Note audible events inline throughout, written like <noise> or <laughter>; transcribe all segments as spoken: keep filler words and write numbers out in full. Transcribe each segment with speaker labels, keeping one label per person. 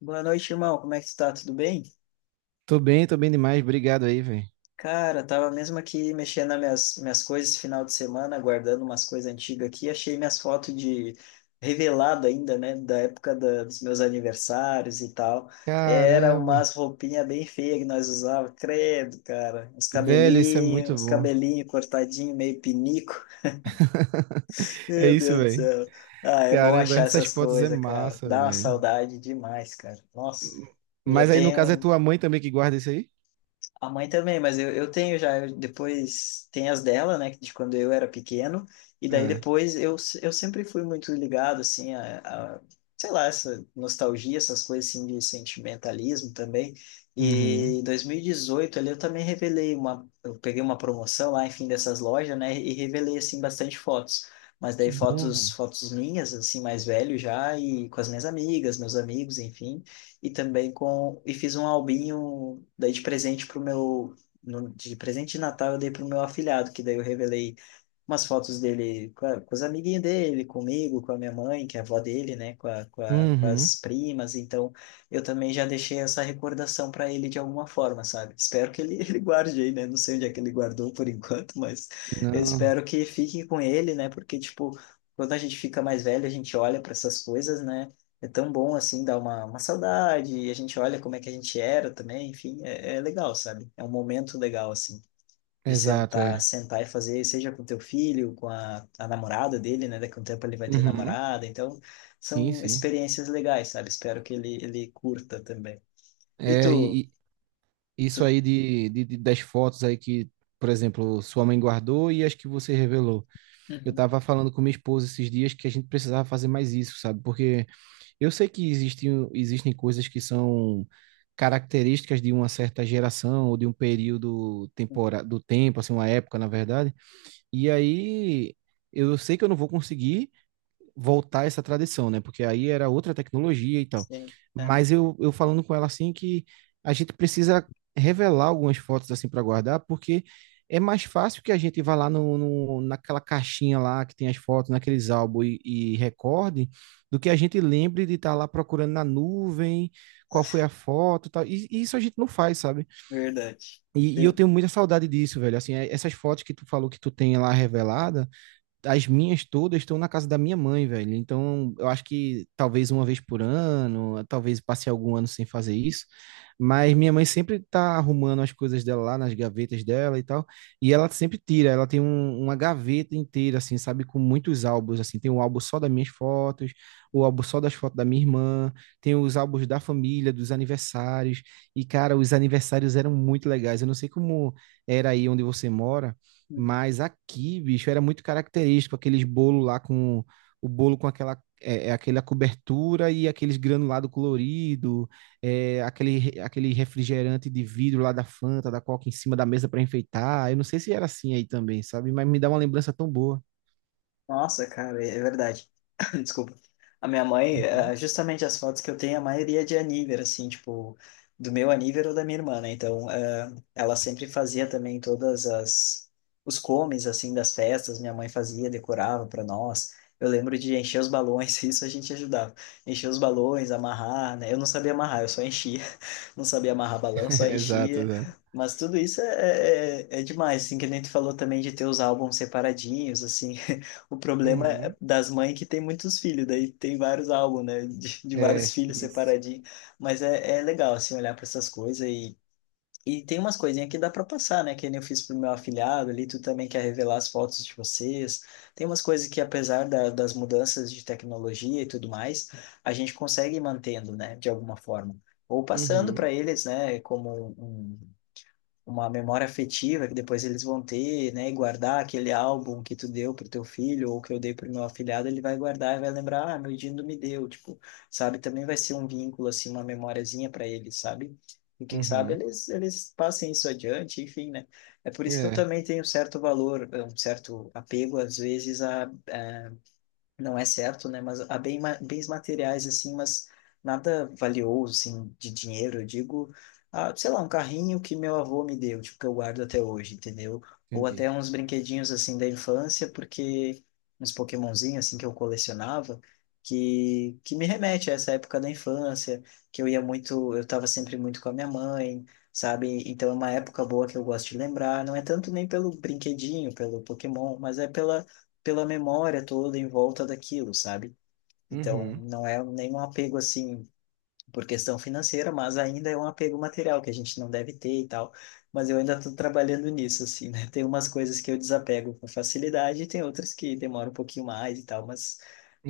Speaker 1: Boa noite, irmão. Como é que tu tá? Tudo bem?
Speaker 2: Tô bem, tô bem demais. Obrigado aí, velho.
Speaker 1: Cara, tava mesmo aqui mexendo nas minhas, minhas coisas esse final de semana, guardando umas coisas antigas aqui. Achei minhas fotos de revelado ainda, né? Da época da- dos meus aniversários e tal. Era
Speaker 2: Caramba.
Speaker 1: umas roupinhas bem feias que nós usávamos, credo, cara. Os
Speaker 2: Velho, isso é
Speaker 1: cabelinhos,
Speaker 2: muito
Speaker 1: os
Speaker 2: bom.
Speaker 1: cabelinhos cortadinho, meio pinico.
Speaker 2: <laughs>
Speaker 1: <laughs>
Speaker 2: É
Speaker 1: Meu
Speaker 2: isso,
Speaker 1: Deus do
Speaker 2: velho.
Speaker 1: céu. Ah, é bom
Speaker 2: Caramba,
Speaker 1: achar
Speaker 2: essas
Speaker 1: essas
Speaker 2: fotos é
Speaker 1: coisas, cara.
Speaker 2: massa,
Speaker 1: Dá uma
Speaker 2: velho.
Speaker 1: saudade demais, cara. Nossa. E eu
Speaker 2: Mas aí, no caso, é
Speaker 1: tenho.
Speaker 2: tua mãe também que guarda isso aí?
Speaker 1: A mãe também, mas eu, eu tenho já, eu- Depois tem as dela, né, de quando eu era pequeno, e daí
Speaker 2: Ah,
Speaker 1: depois eu, s- eu sempre fui muito ligado, assim, a, a, sei lá, essa nostalgia, essas coisas assim de sentimentalismo também, e
Speaker 2: uhum.
Speaker 1: em dois mil e dezoito ali eu também revelei uma, eu peguei uma promoção lá, enfim, dessas lojas, né, e revelei, assim, bastante fotos, mas
Speaker 2: Que
Speaker 1: daí
Speaker 2: bom,
Speaker 1: fotos,
Speaker 2: velho.
Speaker 1: fotos minhas, assim, mais velho já, e com as minhas amigas, meus amigos, enfim, e também com. E fiz um albinho, daí de presente pro meu. No- De presente de Natal eu dei pro meu afilhado, que daí eu revelei umas fotos dele com, a- com os amiguinhos dele, comigo, com a minha mãe, que é a avó dele, né, com, a, com, a, com
Speaker 2: Uhum.
Speaker 1: as primas, então eu também já deixei essa recordação para ele de alguma forma, sabe? Espero que ele, <laughs> ele guarde aí, né? Não sei onde é que ele guardou por enquanto, mas eu
Speaker 2: Não,
Speaker 1: espero que fique com ele, né? Porque, tipo, quando a gente fica mais velho, a gente olha para essas coisas, né? É tão bom assim, dá uma, uma saudade, e a gente olha como é que a gente era também, enfim, é, é legal, sabe? É um momento legal, assim de
Speaker 2: exato,
Speaker 1: sentar,
Speaker 2: é.
Speaker 1: sentar e fazer, seja com teu filho, com a, a namorada dele, né? Daqui a um tempo ele vai ter
Speaker 2: Uhum.
Speaker 1: namorada, então
Speaker 2: Sim,
Speaker 1: são
Speaker 2: sim.
Speaker 1: experiências legais, sabe? Espero que ele, ele curta também. E
Speaker 2: É,
Speaker 1: tu?
Speaker 2: e, e
Speaker 1: Tu...
Speaker 2: isso aí de, de, de- das fotos aí que, por exemplo, sua mãe guardou e as que você revelou. Eu
Speaker 1: Uhum,
Speaker 2: tava falando com minha esposa esses dias que a gente precisava fazer mais isso, sabe? Porque eu sei que existem, existem coisas que são características de uma certa geração ou de um período
Speaker 1: uhum,
Speaker 2: tempora, do tempo, assim, uma época, na verdade. E aí eu sei que eu não vou conseguir voltar essa tradição, né? Porque aí era outra tecnologia e tal.
Speaker 1: sim, é
Speaker 2: Mas eu, eu falando com ela assim que a gente precisa revelar algumas fotos assim para guardar, porque é mais fácil que a gente vá lá no, no- naquela caixinha lá que tem as fotos, naqueles álbuns e, e recorde, do que a gente lembre de estar lá procurando na nuvem qual foi a foto e tal. E, e isso a gente não faz, sabe?
Speaker 1: verdade.
Speaker 2: E, e eu tenho muita saudade disso, velho. Assim, é- essas fotos que tu falou que tu tem lá revelada, as minhas todas estão na casa da minha mãe, velho. Então, eu acho que talvez uma vez por ano, talvez passe algum ano sem fazer isso, mas minha mãe sempre tá arrumando as coisas dela lá nas gavetas dela e tal, e ela sempre tira, ela tem um- uma gaveta inteira, assim, sabe, com muitos álbuns, assim, tem um álbum só das minhas fotos, o álbum só das fotos da minha irmã, tem os álbuns da família, dos aniversários, e, cara, os aniversários eram muito legais, eu não sei como era aí onde você mora,
Speaker 1: Sim.
Speaker 2: mas aqui, bicho, era muito característico aqueles bolo lá com o bolo com aquela é, é, aquela cobertura e aqueles granulado colorido, é, aquele re- aquele refrigerante de vidro lá da Fanta, da Coca em cima da mesa para enfeitar. Eu não sei se era assim aí também, sabe? Mas me dá uma lembrança tão boa.
Speaker 1: Nossa, cara, é verdade. <laughs> <coughs> Desculpa. A minha mãe,
Speaker 2: Uhum.
Speaker 1: eh, justamente as fotos que eu tenho, a maioria é de aníver, assim, tipo, do meu aníver ou da minha irmã, né? Então, eh, ela sempre fazia também todas as os comes assim das festas, minha mãe fazia, decorava para nós. Eu lembro de encher os balões, <laughs> isso a gente ajudava. Encher os balões, amarrar, né? Eu não sabia amarrar, eu só enchia não sabia amarrar
Speaker 2: <laughs>
Speaker 1: balão, só
Speaker 2: Exato,
Speaker 1: enchia.
Speaker 2: exato.
Speaker 1: Mas tudo isso é, é, é é demais, assim, que nem tu falou também de ter os álbuns separadinhos, assim. <laughs> O problema é
Speaker 2: Uhum.
Speaker 1: das mães que tem muitos filhos, daí tem vários álbuns, né, de, de vários
Speaker 2: É,
Speaker 1: filhos
Speaker 2: isso.
Speaker 1: separadinhos. Mas é, é legal, assim, olhar para essas coisas e e tem umas coisinhas que dá pra passar, né? Que nem eu fiz pro meu afilhado ali, tu também quer revelar as fotos de vocês. Tem umas coisas que, apesar da- das mudanças de tecnologia e tudo mais, a gente consegue ir mantendo, né? De alguma forma. Ou passando para
Speaker 2: Uhum.
Speaker 1: eles, né? Como um, um uma memória afetiva que depois eles vão ter, né? E guardar aquele álbum que tu deu pro teu filho ou que eu dei pro meu afilhado, ele vai guardar e vai lembrar, ah, meu Dindo me deu, tipo, sabe? Também vai ser um vínculo, assim, uma memóriazinha para eles, sabe? E quem sabe
Speaker 2: Uhum.
Speaker 1: eles, eles passem isso adiante, enfim, né? É por isso que eu
Speaker 2: É,
Speaker 1: também tenho um certo valor, eh, um certo apego, às vezes, a, a não é certo, né? Mas há bem, ma- bens materiais, assim, mas nada valioso, assim, de dinheiro. Eu digo, ah, sei lá, um carrinho que meu avô me deu, tipo, que eu guardo até hoje, entendeu? Ou
Speaker 2: entendi.
Speaker 1: até uns brinquedinhos, assim, da infância, porque uns Pokémonzinhos, assim, que eu colecionava, que, que me remete a essa época da infância, que eu ia muito, eu estava sempre muito com a minha mãe, sabe? Então é uma época boa que eu gosto de lembrar. Não é tanto nem pelo brinquedinho, pelo Pokémon, mas é pela pela memória toda em volta daquilo, sabe? Então,
Speaker 2: Uhum.
Speaker 1: não é nenhum apego assim por questão financeira, mas ainda é um apego material que a gente não deve ter e tal. Mas eu ainda estou trabalhando nisso, assim, né? Tem umas coisas que eu desapego com facilidade e tem outras que demoram um pouquinho mais e tal, mas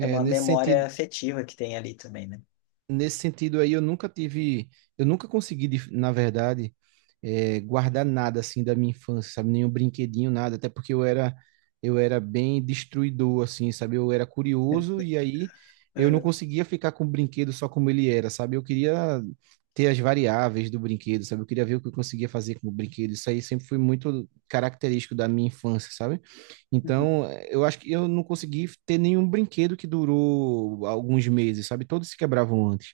Speaker 1: é uma
Speaker 2: nesse
Speaker 1: memória
Speaker 2: sentido,
Speaker 1: afetiva que tem ali também, né?
Speaker 2: nesse sentido aí eu nunca tive, eu nunca consegui, de- na verdade, eh, guardar nada assim da minha infância, sabe? Nenhum brinquedinho, nada, até porque eu era, eu era bem destruidor, assim, sabe? Eu era curioso e aí eu não
Speaker 1: Uhum,
Speaker 2: conseguia ficar com o brinquedo só como ele era, sabe? Eu queria ter as variáveis do brinquedo, sabe? Eu queria ver o que eu conseguia fazer com o brinquedo. Isso aí sempre foi muito característico da minha infância, sabe?
Speaker 1: uhum,
Speaker 2: Então, eu acho que eu não consegui ter nenhum brinquedo que durou alguns meses, sabe? Todos se quebravam antes.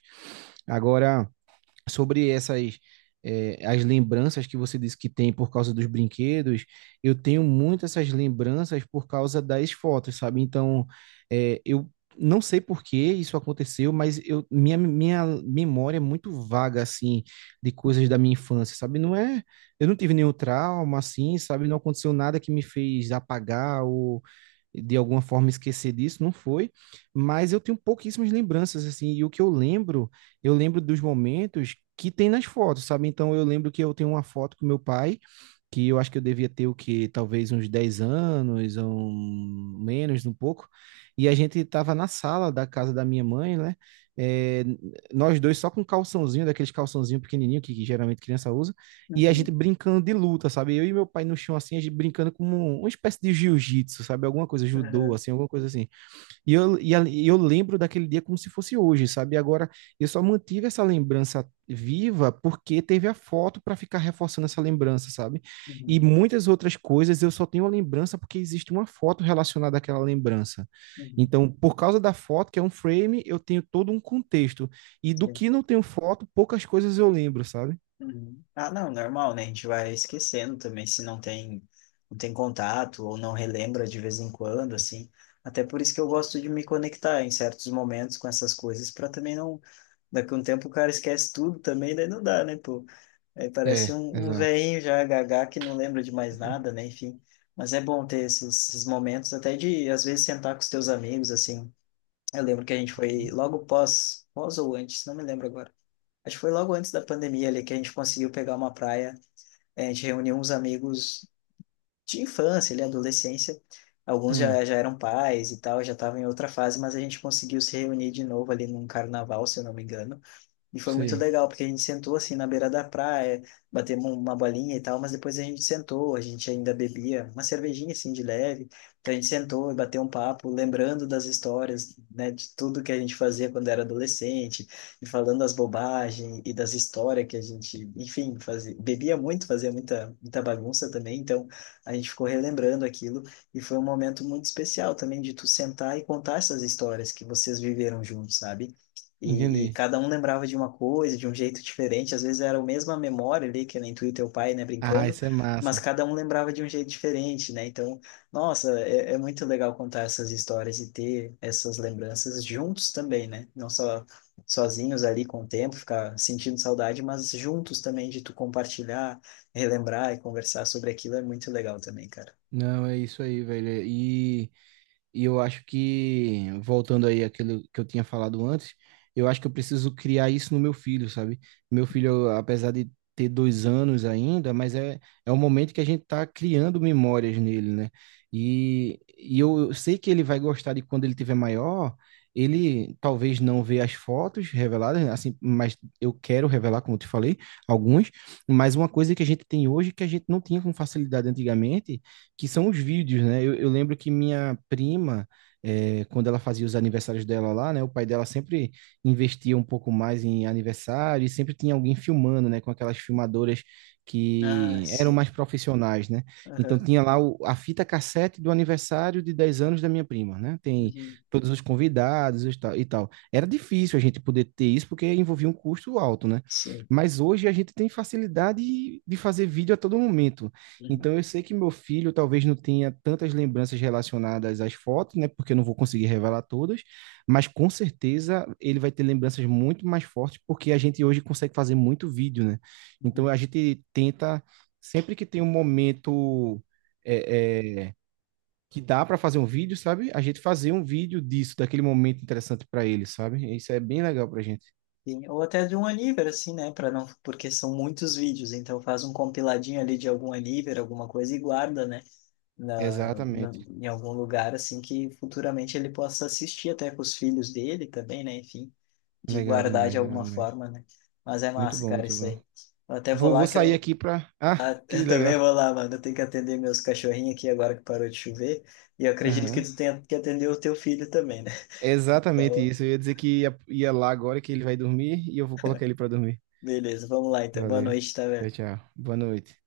Speaker 2: Agora, sobre essas, eh, as lembranças que você disse que tem por causa dos brinquedos, eu tenho muito essas lembranças por causa das fotos, sabe? Então, eh, eu não sei por que isso aconteceu, mas eu, minha, minha memória é muito vaga, assim, de coisas da minha infância, sabe? Não é, eu não tive nenhum trauma, assim, sabe? Não aconteceu nada que me fez apagar ou de alguma forma esquecer disso, não foi, mas eu tenho pouquíssimas lembranças, assim, e o que eu lembro, eu lembro dos momentos que tem nas fotos, sabe? Então eu lembro que eu tenho uma foto com meu pai, que eu acho que eu devia ter o que talvez uns dez anos ou menos um pouco, e a gente estava na sala da casa da minha mãe, né, é, nós dois só com calçãozinho, daqueles calçãozinho pequenininho que, que, geralmente criança usa, e a gente
Speaker 1: uhum,
Speaker 2: brincando de luta, sabe, eu e meu pai no chão assim a gente brincando como uma espécie de jiu-jitsu, sabe, alguma coisa judô,
Speaker 1: uhum,
Speaker 2: assim, alguma coisa assim, e eu, e a- e eu lembro daquele dia como se fosse hoje, sabe? E agora eu só mantive essa lembrança viva porque teve a foto para ficar reforçando essa lembrança, sabe? E
Speaker 1: uhum,
Speaker 2: muitas outras coisas eu só tenho a lembrança porque existe uma foto relacionada àquela lembrança. Então, por causa da foto, que é um frame, eu tenho todo um contexto. E do
Speaker 1: uhum.
Speaker 2: que não tenho foto, poucas coisas eu lembro, sabe?
Speaker 1: Uhum. Ah, não, normal, né? A gente vai esquecendo também se não tem, não tem contato ou não relembra de vez em quando, assim. Até por isso que eu gosto de me conectar em certos momentos com essas coisas, para também não. Daqui a um tempo o cara esquece tudo também, daí não dá, né, pô? Aí parece
Speaker 2: É,
Speaker 1: um, um
Speaker 2: exato.
Speaker 1: velhinho já gaga que não lembra de mais nada, né? Enfim. Mas é bom ter esses, esses momentos, até de, às vezes, sentar com os teus amigos, assim. Eu lembro que a gente foi logo pós, pós ou antes, não me lembro agora. Acho que foi logo antes da pandemia ali que a gente conseguiu pegar uma praia. eh, A gente reuniu uns amigos de infância, ali, adolescência. Alguns
Speaker 2: Hum,
Speaker 1: já, já eram pais e tal, já estavam em outra fase, mas a gente conseguiu se reunir de novo ali num carnaval, se eu não me engano. E foi muito
Speaker 2: sei.
Speaker 1: legal, porque a gente sentou assim na beira da praia, batemos um, uma bolinha e tal, mas depois a gente sentou, a gente ainda bebia uma cervejinha assim de leve. Então a gente sentou e bateu um papo, lembrando das histórias, né, de tudo que a gente fazia quando era adolescente, e falando das bobagens e das histórias que a gente, enfim, fazia, bebia muito, fazia muita, muita bagunça também. Então a gente ficou relembrando aquilo e foi um momento muito especial também de tu sentar e contar essas histórias que vocês viveram juntos, sabe? E, e
Speaker 2: Entendi.
Speaker 1: cada um lembrava de uma coisa, de um jeito diferente. Às vezes era a mesma memória ali, que nem tu e teu pai, né,
Speaker 2: Ah,
Speaker 1: brincando,
Speaker 2: isso é
Speaker 1: mas
Speaker 2: massa.
Speaker 1: cada um lembrava de um jeito diferente, né? Então, nossa, é, é muito legal contar essas histórias e ter essas lembranças juntos também, né? Não só sozinhos ali com o tempo, ficar sentindo saudade, mas juntos também de tu compartilhar, relembrar e conversar sobre aquilo é muito legal também, cara.
Speaker 2: Não, é isso aí, velho. E e eu acho que, voltando aí àquilo que eu tinha falado antes, eu acho que eu preciso criar isso no meu filho, sabe? Meu filho, apesar de ter dois anos ainda, mas é, é um momento que a gente tá criando memórias nele, né? E, e eu sei que ele vai gostar de quando ele tiver maior, ele talvez não vê as fotos reveladas, né? Assim, mas eu quero revelar, como eu te falei, alguns, mas uma coisa que a gente tem hoje que a gente não tinha com facilidade antigamente, que são os vídeos, né? Eu, eu lembro que minha prima, é, quando ela fazia os aniversários dela lá, né? O pai dela sempre investia um pouco mais em aniversário e sempre tinha alguém filmando, né? Com aquelas filmadoras
Speaker 1: Ah,
Speaker 2: que eram
Speaker 1: sim.
Speaker 2: mais profissionais, né? Então
Speaker 1: Aham.
Speaker 2: tinha lá o- a fita cassete do aniversário de dez anos da minha prima, né? Tem
Speaker 1: Uhum.
Speaker 2: todos os convidados e tal. e tal. Era difícil a gente poder ter isso porque envolvia um custo alto, né?
Speaker 1: Sim.
Speaker 2: Mas hoje a gente tem facilidade de fazer vídeo a todo momento.
Speaker 1: Uhum.
Speaker 2: Então eu sei que meu filho talvez não tenha tantas lembranças relacionadas às fotos, né? Porque eu não vou conseguir revelar todas, mas com certeza ele vai ter lembranças muito mais fortes, porque a gente hoje consegue fazer muito vídeo, né? Então
Speaker 1: Uhum.
Speaker 2: a gente tenta, sempre que tem um momento é, é, que dá para fazer um vídeo, sabe? A gente fazer um vídeo disso, daquele momento interessante para ele, sabe? Isso é bem legal pra gente.
Speaker 1: Sim, ou até de um Aniver, assim, né? Para não, porque são muitos vídeos, então faz um compiladinho ali de algum Aniver, alguma coisa e guarda, né? Na, na-
Speaker 2: Exatamente.
Speaker 1: em algum lugar, assim, que futuramente ele possa assistir até com os filhos dele também, né? Enfim, de
Speaker 2: Legal
Speaker 1: guardar de
Speaker 2: demais, legal
Speaker 1: alguma
Speaker 2: demais.
Speaker 1: forma, né? Mas é
Speaker 2: Muito
Speaker 1: massa,
Speaker 2: bom,
Speaker 1: cara,
Speaker 2: muito
Speaker 1: isso
Speaker 2: bom.
Speaker 1: aí. Eu até vou
Speaker 2: Vou,
Speaker 1: lá
Speaker 2: vou
Speaker 1: que
Speaker 2: sair
Speaker 1: eu,
Speaker 2: aqui pra. Ah,
Speaker 1: ah, <laughs>
Speaker 2: que
Speaker 1: eu
Speaker 2: legal.
Speaker 1: também vou lá, mano. Eu tenho que atender meus cachorrinhos aqui agora que parou de chover. E eu acredito que
Speaker 2: Aham.
Speaker 1: tu tenha que atender o teu filho também, né? <laughs>
Speaker 2: É exatamente
Speaker 1: Então,
Speaker 2: isso. Eu ia dizer que ia, ia lá agora que ele vai dormir e eu vou colocar ele pra dormir.
Speaker 1: beleza, vamos lá então. Boa
Speaker 2: Valeu.
Speaker 1: noite, tá,
Speaker 2: Tchau,
Speaker 1: velho?
Speaker 2: tchau. Boa noite.